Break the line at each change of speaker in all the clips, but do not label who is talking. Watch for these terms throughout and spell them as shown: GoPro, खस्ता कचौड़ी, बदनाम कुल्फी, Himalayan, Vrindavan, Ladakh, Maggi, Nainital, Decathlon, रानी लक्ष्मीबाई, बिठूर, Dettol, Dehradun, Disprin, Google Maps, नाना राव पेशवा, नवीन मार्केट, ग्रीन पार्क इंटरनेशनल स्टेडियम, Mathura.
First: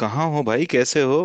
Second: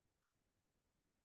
कहाँ हो भाई, कैसे हो।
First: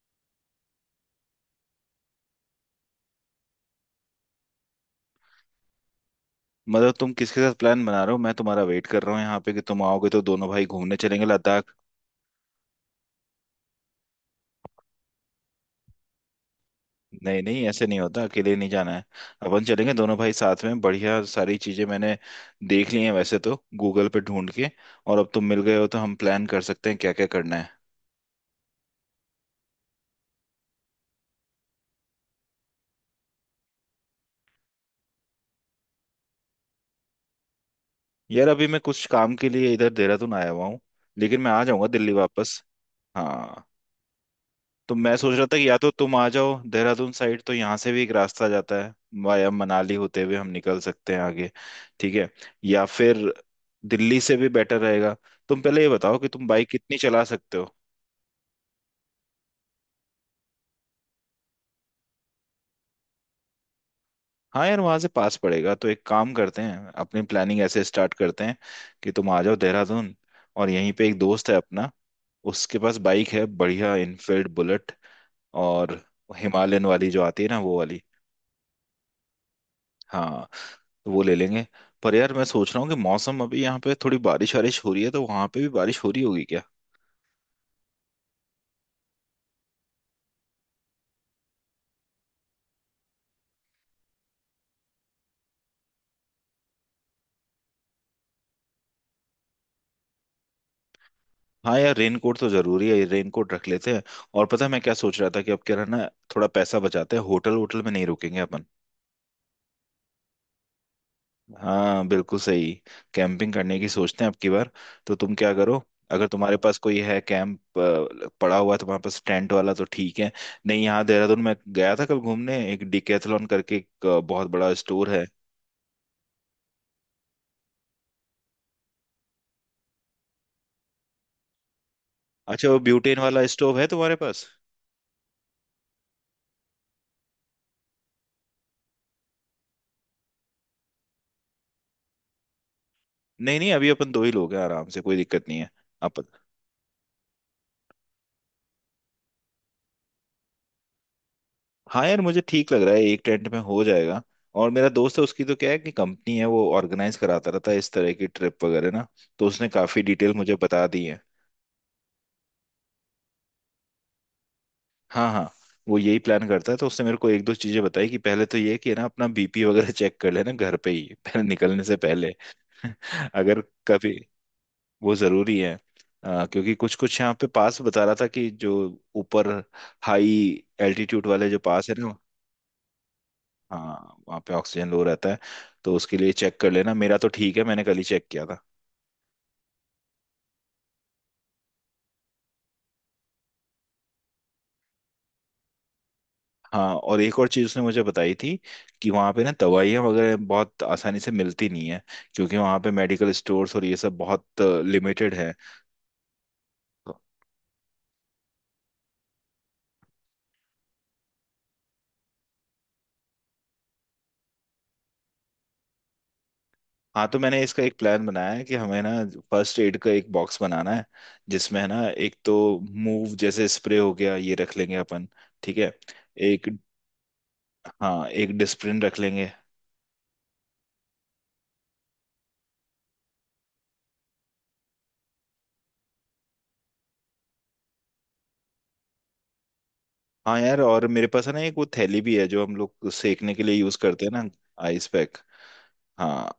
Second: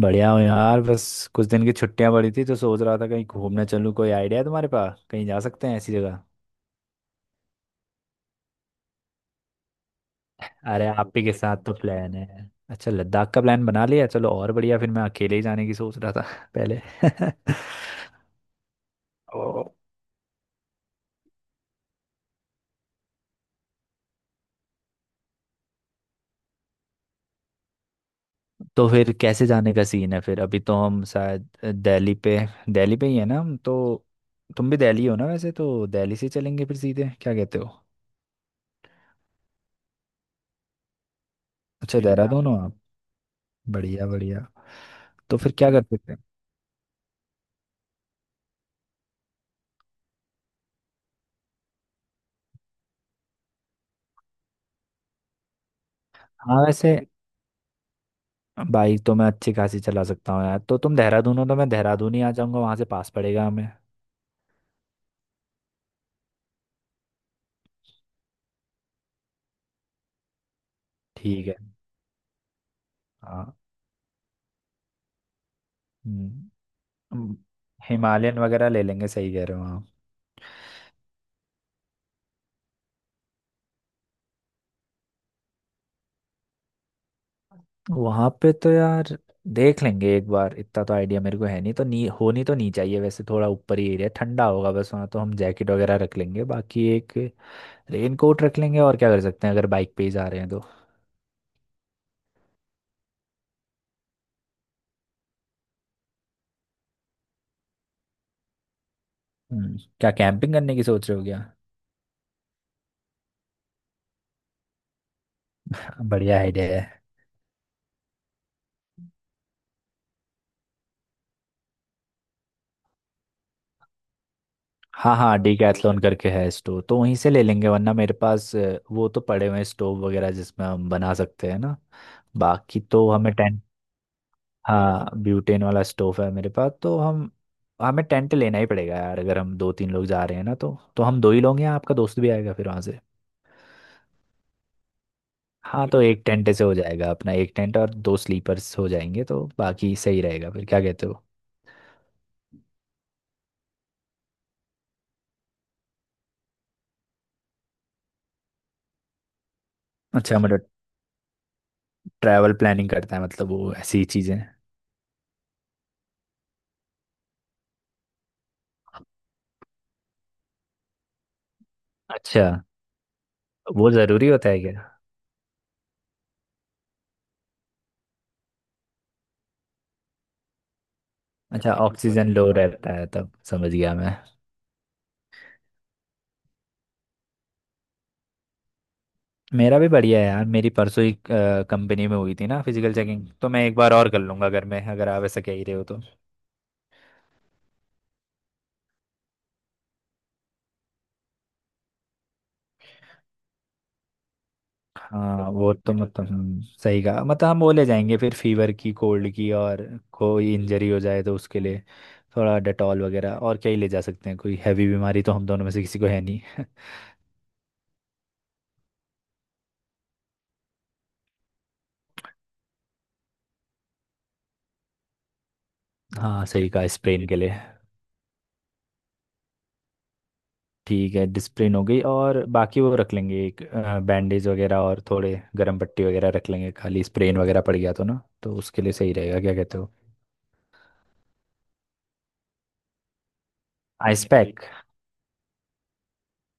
बढ़िया हो यार। बस कुछ दिन की छुट्टियां पड़ी थी तो सोच रहा था कहीं घूमने चलूँ। कोई आइडिया है तुम्हारे पास, कहीं जा सकते हैं ऐसी जगह?
मतलब तुम किसके साथ प्लान बना रहे हो। मैं तुम्हारा वेट कर रहा हूँ यहाँ पे कि तुम आओगे तो दोनों भाई
अरे
घूमने
आप ही
चलेंगे,
के साथ तो
लद्दाख।
प्लान है। अच्छा, लद्दाख का प्लान बना लिया, चलो और बढ़िया। फिर मैं अकेले ही जाने की सोच रहा था पहले।
नहीं नहीं, ऐसे नहीं होता, अकेले नहीं जाना है। अपन चलेंगे दोनों भाई साथ में। बढ़िया, सारी चीजें मैंने देख ली हैं वैसे तो, गूगल पे ढूंढ के। और अब तुम मिल गए हो तो हम प्लान कर सकते हैं क्या क्या करना है।
तो फिर कैसे जाने का सीन है फिर? अभी तो हम शायद दिल्ली पे, दिल्ली पे ही है ना हम तो। तुम भी दिल्ली हो ना वैसे? तो दिल्ली से चलेंगे फिर सीधे, क्या कहते हो?
यार, अभी मैं कुछ काम के लिए इधर देहरादून आया हुआ हूँ, लेकिन मैं आ जाऊंगा
अच्छा जी जी,
दिल्ली
आप देहरादून हो
वापस।
आप।
हाँ।
बढ़िया बढ़िया।
तो मैं सोच
तो
रहा
फिर
था कि
क्या
या
कर
तो
सकते
तुम
हैं?
आ जाओ देहरादून साइड, तो यहाँ से भी एक रास्ता जाता है, वाया मनाली होते हुए हम निकल सकते हैं आगे। ठीक है। या फिर दिल्ली से भी बेटर रहेगा। तुम पहले ये बताओ कि तुम
हाँ
बाइक
वैसे
कितनी चला सकते हो।
बाइक तो मैं अच्छी खासी चला सकता हूँ यार। तो तुम देहरादून हो तो मैं देहरादून ही आ जाऊंगा, वहां से पास पड़ेगा हमें।
हाँ यार, वहां से पास पड़ेगा, तो एक काम करते हैं, अपनी प्लानिंग ऐसे स्टार्ट करते हैं कि तुम आ जाओ देहरादून। और यहीं पे एक
ठीक
दोस्त
है।
है अपना, उसके पास बाइक है,
हाँ।
बढ़िया इनफील्ड बुलेट। और
हम्म,
हिमालयन वाली जो
हम्म,
आती है ना, वो वाली।
हिमालयन वगैरह ले लेंगे, सही कह रहे हो। हाँ
हाँ, तो वो ले लेंगे। पर यार मैं सोच रहा हूँ कि मौसम, अभी यहाँ पे थोड़ी बारिश वारिश हो रही है, तो वहां पे भी बारिश हो रही होगी क्या।
वहां पे तो यार देख लेंगे एक बार, इतना तो आइडिया मेरे को है नहीं। तो नी होनी तो नहीं चाहिए वैसे, थोड़ा ऊपर ही एरिया ठंडा होगा बस। वहाँ तो हम जैकेट वगैरह रख लेंगे, बाकी एक रेन कोट रख लेंगे। और क्या कर सकते हैं अगर बाइक पे ही जा रहे हैं तो।
हाँ यार, रेनकोट तो जरूरी है, रेनकोट रख लेते हैं। और पता है मैं क्या सोच रहा था, कि अब क्या रहना, थोड़ा पैसा बचाते हैं, होटल होटल में नहीं रुकेंगे अपन।
क्या कैंपिंग करने की सोच रहे हो क्या?
हाँ बिल्कुल सही, कैंपिंग करने की सोचते हैं अब की बार। तो तुम क्या करो, अगर
बढ़िया
तुम्हारे
आइडिया
पास कोई
है।
है, कैंप पड़ा हुआ है तुम्हारे पास, टेंट वाला, तो ठीक है। नहीं, यहाँ देहरादून में गया था कल घूमने, एक डिकैथलॉन करके एक बहुत बड़ा स्टोर
हाँ
है।
हाँ, डीकैथलॉन करके है। स्टोव तो वहीं से ले लेंगे, वरना मेरे पास वो तो पड़े हुए हैं स्टोव वगैरह जिसमें हम बना सकते हैं ना।
अच्छा, वो
बाकी तो
ब्यूटेन
हमें
वाला
टेंट।
स्टोव है तुम्हारे पास।
हाँ ब्यूटेन वाला स्टोव है मेरे पास। तो हम हमें टेंट लेना ही पड़ेगा यार। अगर हम दो तीन लोग जा रहे हैं ना तो, हम दो ही लोग हैं? आपका दोस्त भी आएगा फिर वहाँ से?
नहीं नहीं, अभी अपन दो ही लोग हैं, आराम से, कोई दिक्कत नहीं है।
हाँ तो
आप।
एक टेंट से हो जाएगा अपना। एक टेंट और दो स्लीपर्स हो जाएंगे तो बाकी सही रहेगा फिर, क्या कहते हो?
हाँ यार, मुझे ठीक लग रहा है, एक टेंट में हो जाएगा। और मेरा दोस्त है, उसकी तो क्या है कि कंपनी है, वो ऑर्गेनाइज कराता रहता है इस तरह की ट्रिप वगैरह ना, तो उसने काफी डिटेल
अच्छा,
मुझे
मतलब
बता दी है।
ट्रैवल प्लानिंग करता है मतलब वो, ऐसी ही चीज़ें।
हाँ हाँ। वो यही प्लान करता है, तो उसने मेरे को एक दो चीजें बताई, कि पहले तो ये कि ना अपना बीपी वगैरह चेक कर लेना, घर पे ही, पहले निकलने से पहले।
अच्छा,
अगर
वो
कभी,
ज़रूरी होता है क्या?
वो जरूरी है। क्योंकि कुछ कुछ यहाँ पे पास बता रहा था, कि जो ऊपर हाई एल्टीट्यूड वाले जो
अच्छा,
पास है ना।
ऑक्सीजन लो रहता है, तब समझ गया मैं।
हाँ, वहाँ पे ऑक्सीजन लो रहता है, तो उसके लिए चेक कर लेना। मेरा तो ठीक है, मैंने कल ही चेक किया था।
मेरा भी बढ़िया है यार, मेरी परसों ही कंपनी में हुई थी ना फिजिकल चेकिंग। तो मैं एक बार और कर लूंगा घर में अगर आप ऐसा कह ही रहे हो तो।
हाँ। और एक और चीज़ उसने मुझे बताई थी, कि वहाँ पे ना दवाइयाँ वगैरह बहुत आसानी से मिलती नहीं है, क्योंकि वहाँ पे मेडिकल स्टोर्स और ये सब बहुत लिमिटेड
हाँ
है।
वो तो मतलब सही कहा। मतलब हम वो ले जाएंगे फिर, फीवर की, कोल्ड की। और कोई इंजरी हो जाए तो उसके लिए थोड़ा डेटॉल वगैरह। और क्या ही ले जा सकते हैं, कोई हैवी बीमारी तो हम दोनों में से किसी को है नहीं।
हाँ, तो मैंने इसका एक प्लान बनाया है, कि हमें ना फर्स्ट एड का एक बॉक्स बनाना है, जिसमें है ना, एक तो मूव जैसे स्प्रे हो गया, ये रख लेंगे अपन, ठीक है।
हाँ
एक,
सही कहा, स्प्रेन के लिए।
हाँ, एक डिस्प्रिन रख लेंगे।
ठीक है, डिस्प्रिन हो गई। और बाकी वो रख लेंगे एक बैंडेज वगैरह, और थोड़े गर्म पट्टी वगैरह रख लेंगे। खाली स्प्रेन वगैरह पड़ गया तो ना, तो उसके लिए सही रहेगा, क्या कहते हो?
हाँ यार, और मेरे पास है ना एक वो थैली भी है जो हम लोग सेकने के लिए यूज करते
आइस
हैं ना।
पैक।
Ice pack. हाँ,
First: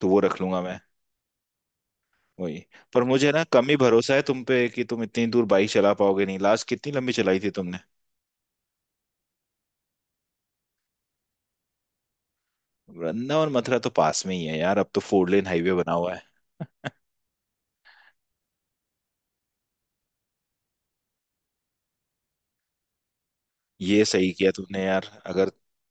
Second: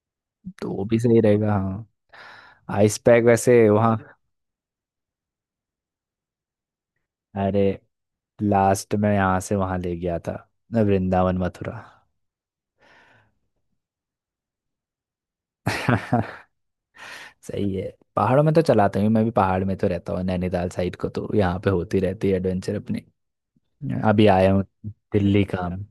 तो वो रख लूंगा
तो
मैं।
वो भी सही रहेगा हाँ।
वही।
आइस
पर
पैक
मुझे ना
वैसे
कम ही
वहाँ।
भरोसा है तुम पे कि तुम इतनी दूर बाइक चला पाओगे, नहीं लास्ट कितनी लंबी चलाई थी
अरे
तुमने।
लास्ट में यहाँ से वहाँ ले गया था, वृंदावन मथुरा।
वृंदावन मथुरा तो पास में ही है यार, अब तो फोर लेन हाईवे बना हुआ है।
सही है। पहाड़ों में तो चलाता हूँ मैं भी, पहाड़ में तो रहता हूँ नैनीताल साइड को, तो यहाँ पे होती रहती है एडवेंचर अपनी।
ये
अभी
सही किया
आया हूँ
तुमने यार,
दिल्ली
अगर।
काम।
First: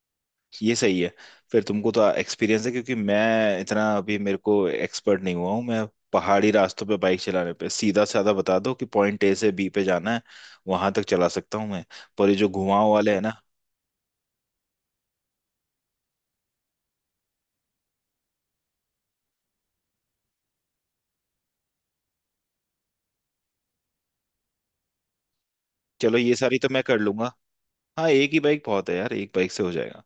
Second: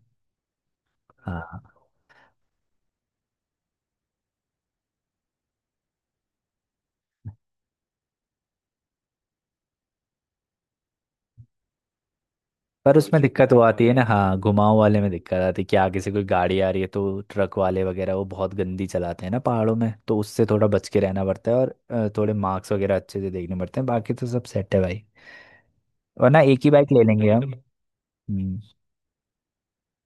ये सही है।
हाँ
फिर तुमको तो एक्सपीरियंस है, क्योंकि मैं इतना, अभी मेरे को एक्सपर्ट नहीं हुआ हूँ मैं पहाड़ी रास्तों पे बाइक चलाने पे। सीधा साधा बता दो कि पॉइंट ए से बी पे जाना है, वहां तक चला सकता हूँ मैं। पर ये जो घुमाव
पर उसमें
वाले है
कुछ
ना।
दिक्कत वो आती है ना, हाँ घुमाव वाले में दिक्कत आती है कि आगे से कोई गाड़ी आ रही है तो। ट्रक वाले वगैरह वो बहुत गंदी चलाते हैं ना पहाड़ों में, तो उससे थोड़ा बच के रहना पड़ता है। और थोड़े मार्क्स वगैरह अच्छे से देखने पड़ते हैं। बाकी तो सब सेट है भाई।
चलो, ये
वरना
सारी
एक
तो
ही
मैं
बाइक
कर
ले लेंगे
लूंगा।
हम।
हाँ एक ही
हम्म,
बाइक बहुत है यार, एक बाइक से हो जाएगा।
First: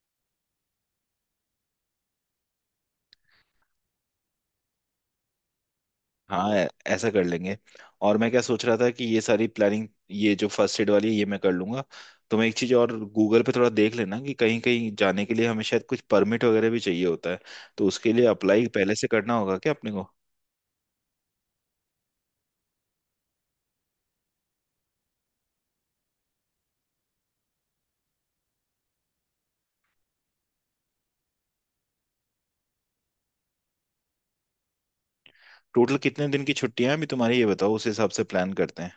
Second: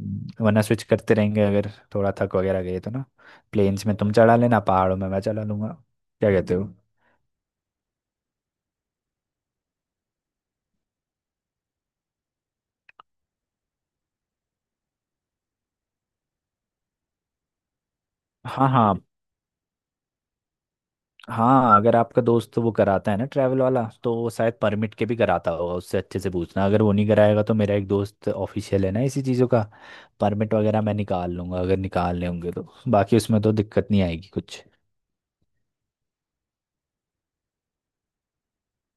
वरना स्विच करते रहेंगे अगर थोड़ा थक वगैरह गए तो ना। प्लेन्स में तुम चढ़ा लेना, पहाड़ों में मैं चला लूंगा, क्या
हाँ,
कहते हो?
ऐसा कर लेंगे। और मैं क्या सोच रहा था, कि ये सारी प्लानिंग, ये जो फर्स्ट एड वाली है, ये मैं कर लूंगा। तुम्हें एक चीज और गूगल पे थोड़ा देख लेना, कि कहीं कहीं जाने के लिए हमें शायद कुछ परमिट वगैरह भी चाहिए होता है, तो उसके लिए अप्लाई
हाँ
पहले
हाँ।
से करना होगा क्या अपने को।
हाँ अगर आपका दोस्त वो कराता है ना ट्रैवल वाला, तो वो शायद परमिट के भी कराता होगा, उससे अच्छे से पूछना। अगर वो नहीं कराएगा तो मेरा एक दोस्त ऑफिशियल है ना इसी चीज़ों का, परमिट वगैरह मैं निकाल लूंगा अगर निकालने होंगे तो। बाकी उसमें तो दिक्कत नहीं आएगी कुछ।
टोटल कितने दिन की छुट्टियां हैं अभी तुम्हारी, ये बताओ, उस हिसाब से प्लान करते हैं।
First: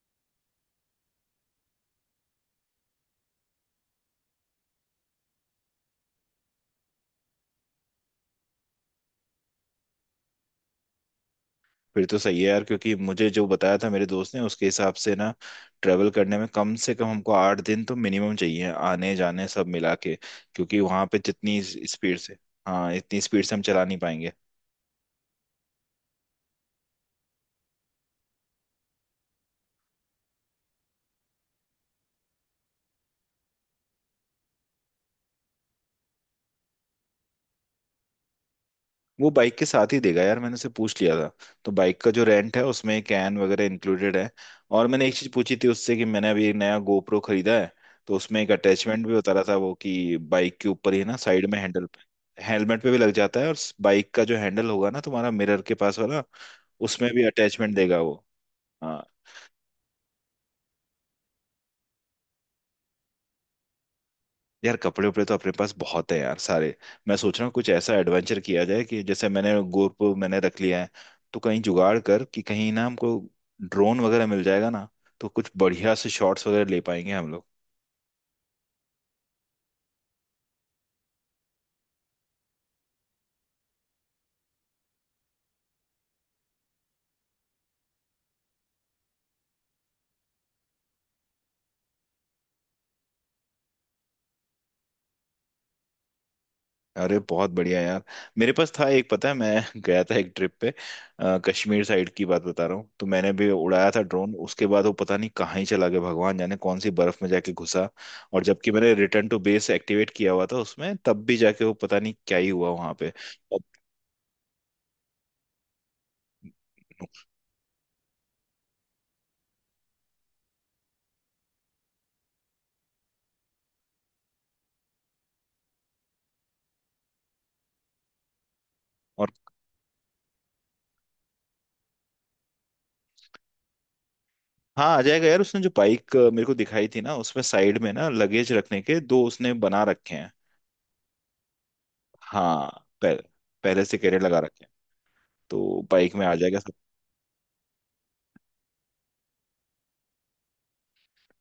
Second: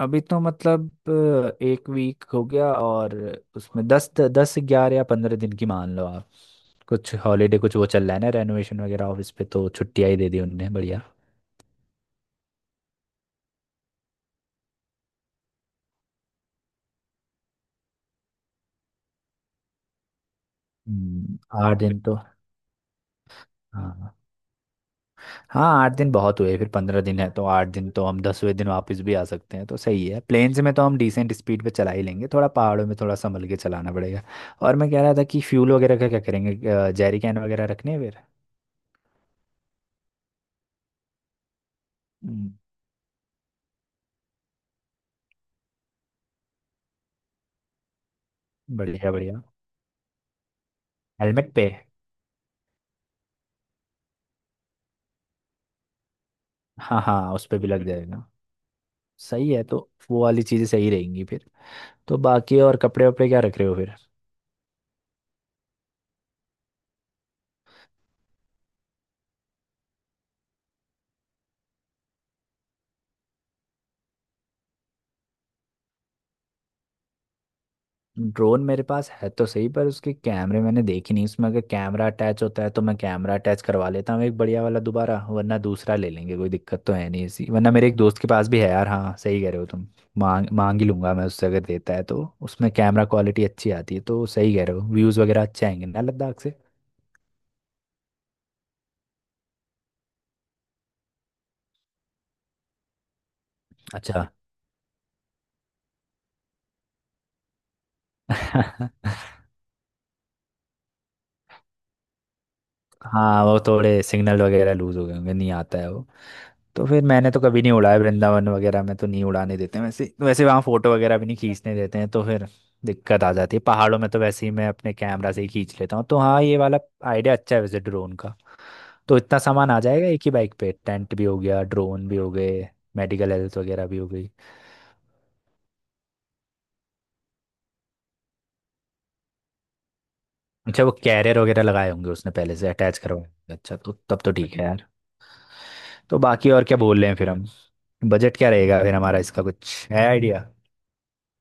अभी तो मतलब 1 वीक हो गया, और उसमें दस दस ग्यारह या 15 दिन की मान लो आप। कुछ हॉलीडे, कुछ वो चल रहा है ना रेनोवेशन वगैरह ऑफिस पे, तो छुट्टियाँ ही दे दी उनने, बढ़िया।
फिर तो सही है यार, क्योंकि मुझे जो बताया था मेरे दोस्त ने, उसके हिसाब से ना ट्रेवल करने में कम से कम हमको 8 दिन तो मिनिमम चाहिए, आने जाने सब मिला के। क्योंकि वहां पे
हम्म,
जितनी
8 दिन तो।
स्पीड से, हाँ इतनी स्पीड से हम चला नहीं
हाँ
पाएंगे।
हाँ, 8 दिन बहुत हुए। फिर 15 दिन है तो 8 दिन तो, हम 10वें दिन वापस भी आ सकते हैं, तो सही है। प्लेन्स में तो हम डिसेंट स्पीड पे चला ही लेंगे, थोड़ा पहाड़ों में थोड़ा संभल के चलाना पड़ेगा। और मैं कह रहा था कि फ्यूल वगैरह का क्या करेंगे, जैरी कैन वगैरह रखने हैं फिर?
वो बाइक के साथ ही देगा यार, मैंने उससे पूछ लिया था। तो बाइक का जो
हम्म,
रेंट है, उसमें कैन वगैरह इंक्लूडेड है। और मैंने एक चीज पूछी थी उससे, कि मैंने अभी एक नया गोप्रो खरीदा है, तो उसमें एक अटैचमेंट
बढ़िया
भी बता रहा
बढ़िया।
था वो, कि बाइक के ऊपर ही ना, साइड
हेलमेट
में,
पे।
हैंडल पे, हेलमेट पे भी लग जाता है। और बाइक का जो हैंडल होगा ना तुम्हारा, मिरर के पास वाला,
हाँ
उसमें भी
हाँ उस पे भी
अटैचमेंट
लग
देगा वो।
जाएगा।
हाँ
सही है तो। वो वाली चीज़ें सही रहेंगी फिर। तो बाकी और कपड़े वपड़े क्या रख रहे हो फिर?
यार, कपड़े उपड़े तो अपने पास बहुत है यार, सारे। मैं सोच रहा हूँ कुछ ऐसा एडवेंचर किया जाए कि, जैसे मैंने गोप मैंने रख लिया है, तो कहीं जुगाड़ कर कि कहीं ना हमको ड्रोन वगैरह मिल जाएगा ना, तो कुछ बढ़िया से शॉट्स वगैरह ले पाएंगे हम लोग।
ड्रोन मेरे पास है तो सही, पर उसके कैमरे मैंने देखे नहीं। उसमें अगर कैमरा अटैच होता है तो मैं कैमरा अटैच करवा लेता हूँ एक बढ़िया वाला दोबारा, वरना दूसरा ले लेंगे, कोई दिक्कत तो है नहीं ऐसी। वरना मेरे एक दोस्त के पास भी है यार, हाँ सही कह रहे हो तुम। मांग मांग ही लूंगा मैं उससे, अगर देता है तो। उसमें कैमरा क्वालिटी अच्छी आती है, तो सही कह रहे हो, व्यूज़ वगैरह अच्छे आएंगे ना लद्दाख से।
अरे बहुत बढ़िया यार। मेरे पास था एक, पता है, मैं गया था एक ट्रिप पे, कश्मीर साइड की बात बता रहा हूँ। तो मैंने भी उड़ाया था
अच्छा।
ड्रोन, उसके बाद वो पता नहीं कहाँ ही चला गया, भगवान जाने कौन सी बर्फ में जाके घुसा। और जबकि मैंने रिटर्न टू बेस एक्टिवेट किया हुआ था उसमें, तब भी जाके वो पता नहीं क्या ही हुआ वहां पे।
हाँ वो
और
थोड़े सिग्नल वगैरह लूज हो गए होंगे, नहीं आता है वो। तो फिर मैंने तो कभी नहीं उड़ाया, वृंदावन वगैरह में तो नहीं उड़ाने देते हैं वैसे। वैसे वहाँ फोटो वगैरह भी नहीं खींचने देते हैं, तो फिर दिक्कत आ जाती है। पहाड़ों में तो वैसे ही मैं अपने कैमरा से ही खींच लेता हूँ, तो हाँ ये वाला आइडिया अच्छा है वैसे ड्रोन का। तो
और
इतना सामान आ जाएगा एक ही बाइक पे? टेंट भी हो गया, ड्रोन भी हो गए, मेडिकल हेल्थ वगैरह भी हो गई।
हाँ, आ जाएगा यार, उसने जो बाइक मेरे को दिखाई थी ना, उसमें साइड में ना लगेज रखने के दो उसने बना रखे हैं।
अच्छा वो कैरियर वगैरह लगाए होंगे उसने, पहले से
हाँ,
अटैच करवाए होंगे। अच्छा
पहले
तो
से
तब
कैरियर
तो
लगा
ठीक है
रखे हैं,
यार।
तो बाइक
तो
में आ
बाकी
जाएगा।
और क्या बोल रहे हैं फिर हम, बजट क्या रहेगा फिर हमारा? इसका कुछ है आइडिया?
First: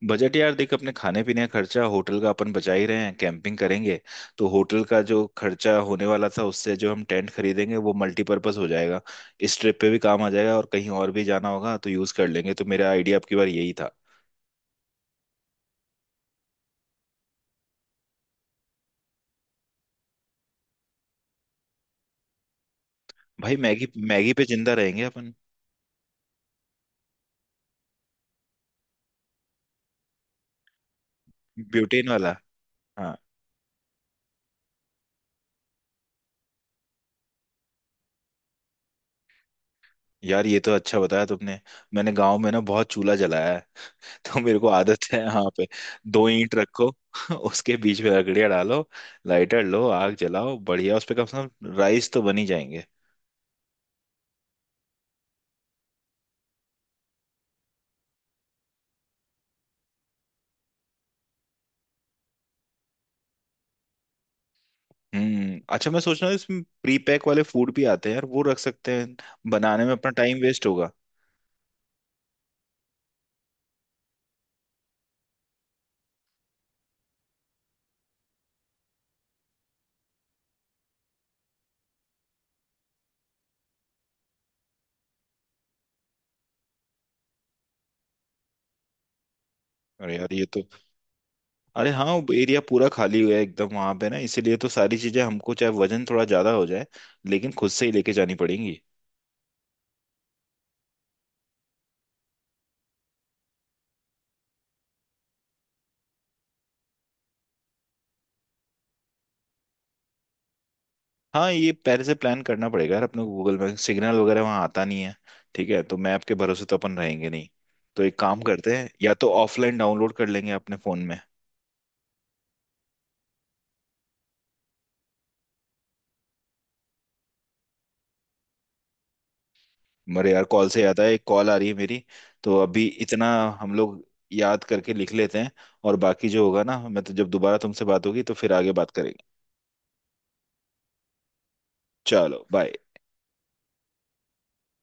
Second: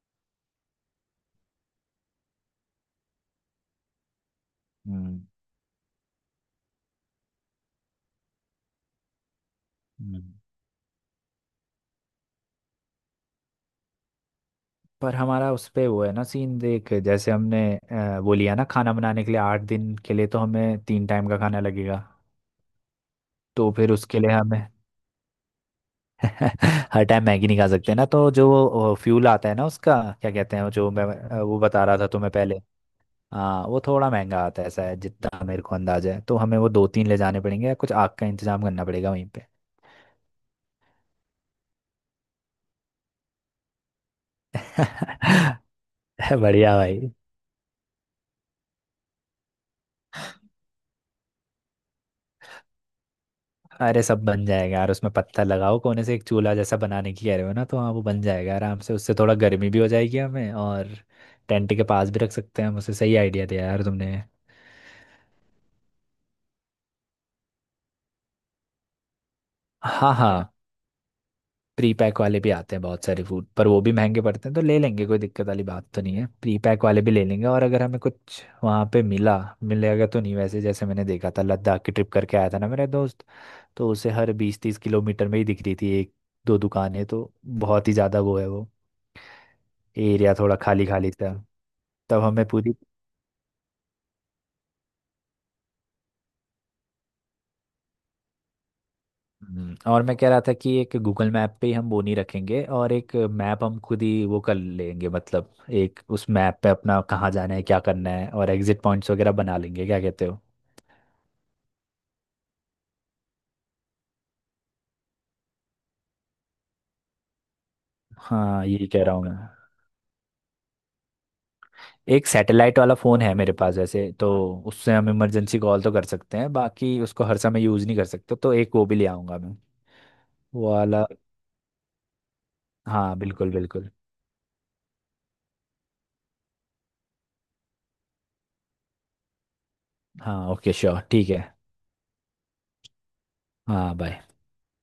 बजट, यार देख, अपने खाने पीने का खर्चा, होटल का अपन बचा ही रहे हैं, कैंपिंग करेंगे, तो होटल का
हम्म
जो खर्चा होने वाला था, उससे जो हम टेंट खरीदेंगे वो मल्टीपर्पज हो जाएगा। इस ट्रिप पे भी काम
हम्म।
आ जाएगा और कहीं और भी जाना होगा तो यूज कर लेंगे। तो मेरा आइडिया आपकी बार यही था।
पर हमारा उस पे वो है ना सीन, देख जैसे हमने वो लिया ना खाना बनाने के लिए, 8 दिन के लिए तो हमें 3 टाइम का खाना लगेगा।
भाई,
तो
मैगी
फिर उसके लिए
मैगी पे
हमें
जिंदा रहेंगे अपन।
हर टाइम मैगी नहीं खा सकते ना। तो जो फ्यूल आता है ना उसका, क्या कहते हैं वो, जो मैं वो बता रहा था
ब्यूटेन
तुम्हें
वाला।
पहले।
हाँ
हाँ वो थोड़ा महंगा आता है ऐसा है, जितना मेरे को अंदाजा है। तो हमें वो दो तीन ले जाने पड़ेंगे, या कुछ आग का इंतजाम करना पड़ेगा वहीं पे।
यार ये तो अच्छा बताया तुमने। मैंने गांव में ना बहुत चूल्हा जलाया है, तो मेरे को आदत है। यहाँ पे दो ईंट
बढ़िया
रखो,
भाई।
उसके बीच में लकड़ियाँ डालो, लाइटर लो, आग जलाओ, बढ़िया उस पे कम से कम राइस तो बन ही जाएंगे।
अरे सब बन जाएगा यार, उसमें पत्थर लगाओ कोने से, एक चूल्हा जैसा बनाने की कह रहे हो ना, तो हाँ वो बन जाएगा आराम से। उससे थोड़ा गर्मी भी हो जाएगी हमें, और टेंट के पास भी रख सकते हैं हम उसे। सही आइडिया दिया यार तुमने।
हम्म, अच्छा, मैं सोच रहा हूँ इसमें प्री पैक वाले फूड भी आते हैं यार, वो रख सकते हैं, बनाने में अपना
हाँ
टाइम
हाँ,
वेस्ट होगा।
प्री पैक वाले भी आते हैं बहुत सारे फूड, पर वो भी महंगे पड़ते हैं। तो ले लेंगे, कोई दिक्कत वाली बात तो नहीं है, प्री पैक वाले भी ले लेंगे। और अगर हमें कुछ वहाँ पे मिला, मिलेगा तो नहीं वैसे, जैसे मैंने देखा था लद्दाख की ट्रिप करके आया था ना मेरा दोस्त, तो उसे हर 20-30 किलोमीटर में ही दिख रही थी एक दो दुकानें तो। बहुत ही ज़्यादा वो है वो,
अरे यार
एरिया
ये
थोड़ा
तो
खाली खाली था।
अरे हाँ,
तब
वो
हमें
एरिया
पूरी।
पूरा खाली हुआ है एकदम वहां पे ना। इसीलिए तो सारी चीजें हमको, चाहे वजन थोड़ा ज्यादा हो जाए लेकिन, खुद से ही लेके जानी पड़ेंगी।
और मैं कह रहा था कि एक गूगल मैप पे ही हम बोनी रखेंगे, और एक मैप हम खुद ही वो कर लेंगे, मतलब एक उस मैप पे अपना कहाँ जाना है, क्या करना है, और एग्जिट पॉइंट्स वगैरह बना लेंगे, क्या कहते हो?
हाँ, ये पहले से प्लान करना पड़ेगा यार अपने को। गूगल में सिग्नल वगैरह वहाँ आता नहीं है, ठीक है। तो मैप के भरोसे तो अपन रहेंगे नहीं। तो एक काम
हाँ
करते
यही
हैं,
कह
या
रहा हूँ
तो
मैं।
ऑफलाइन डाउनलोड कर लेंगे अपने फोन में।
एक सैटेलाइट वाला फ़ोन है मेरे पास वैसे तो, उससे हम इमरजेंसी कॉल तो कर सकते हैं, बाकी उसको हर समय यूज़ नहीं कर सकते। तो एक वो भी ले आऊँगा मैं।
मरे यार, कॉल
वो
से याद
वाला।
आया, एक कॉल आ रही है मेरी, तो अभी
हाँ
इतना
बिल्कुल
हम
बिल्कुल।
लोग याद करके लिख लेते हैं। और बाकी जो होगा ना, मैं तो जब दोबारा तुमसे बात होगी तो फिर आगे बात करेंगे।
हाँ ओके श्योर, ठीक है।
चलो बाय।
हाँ बाय।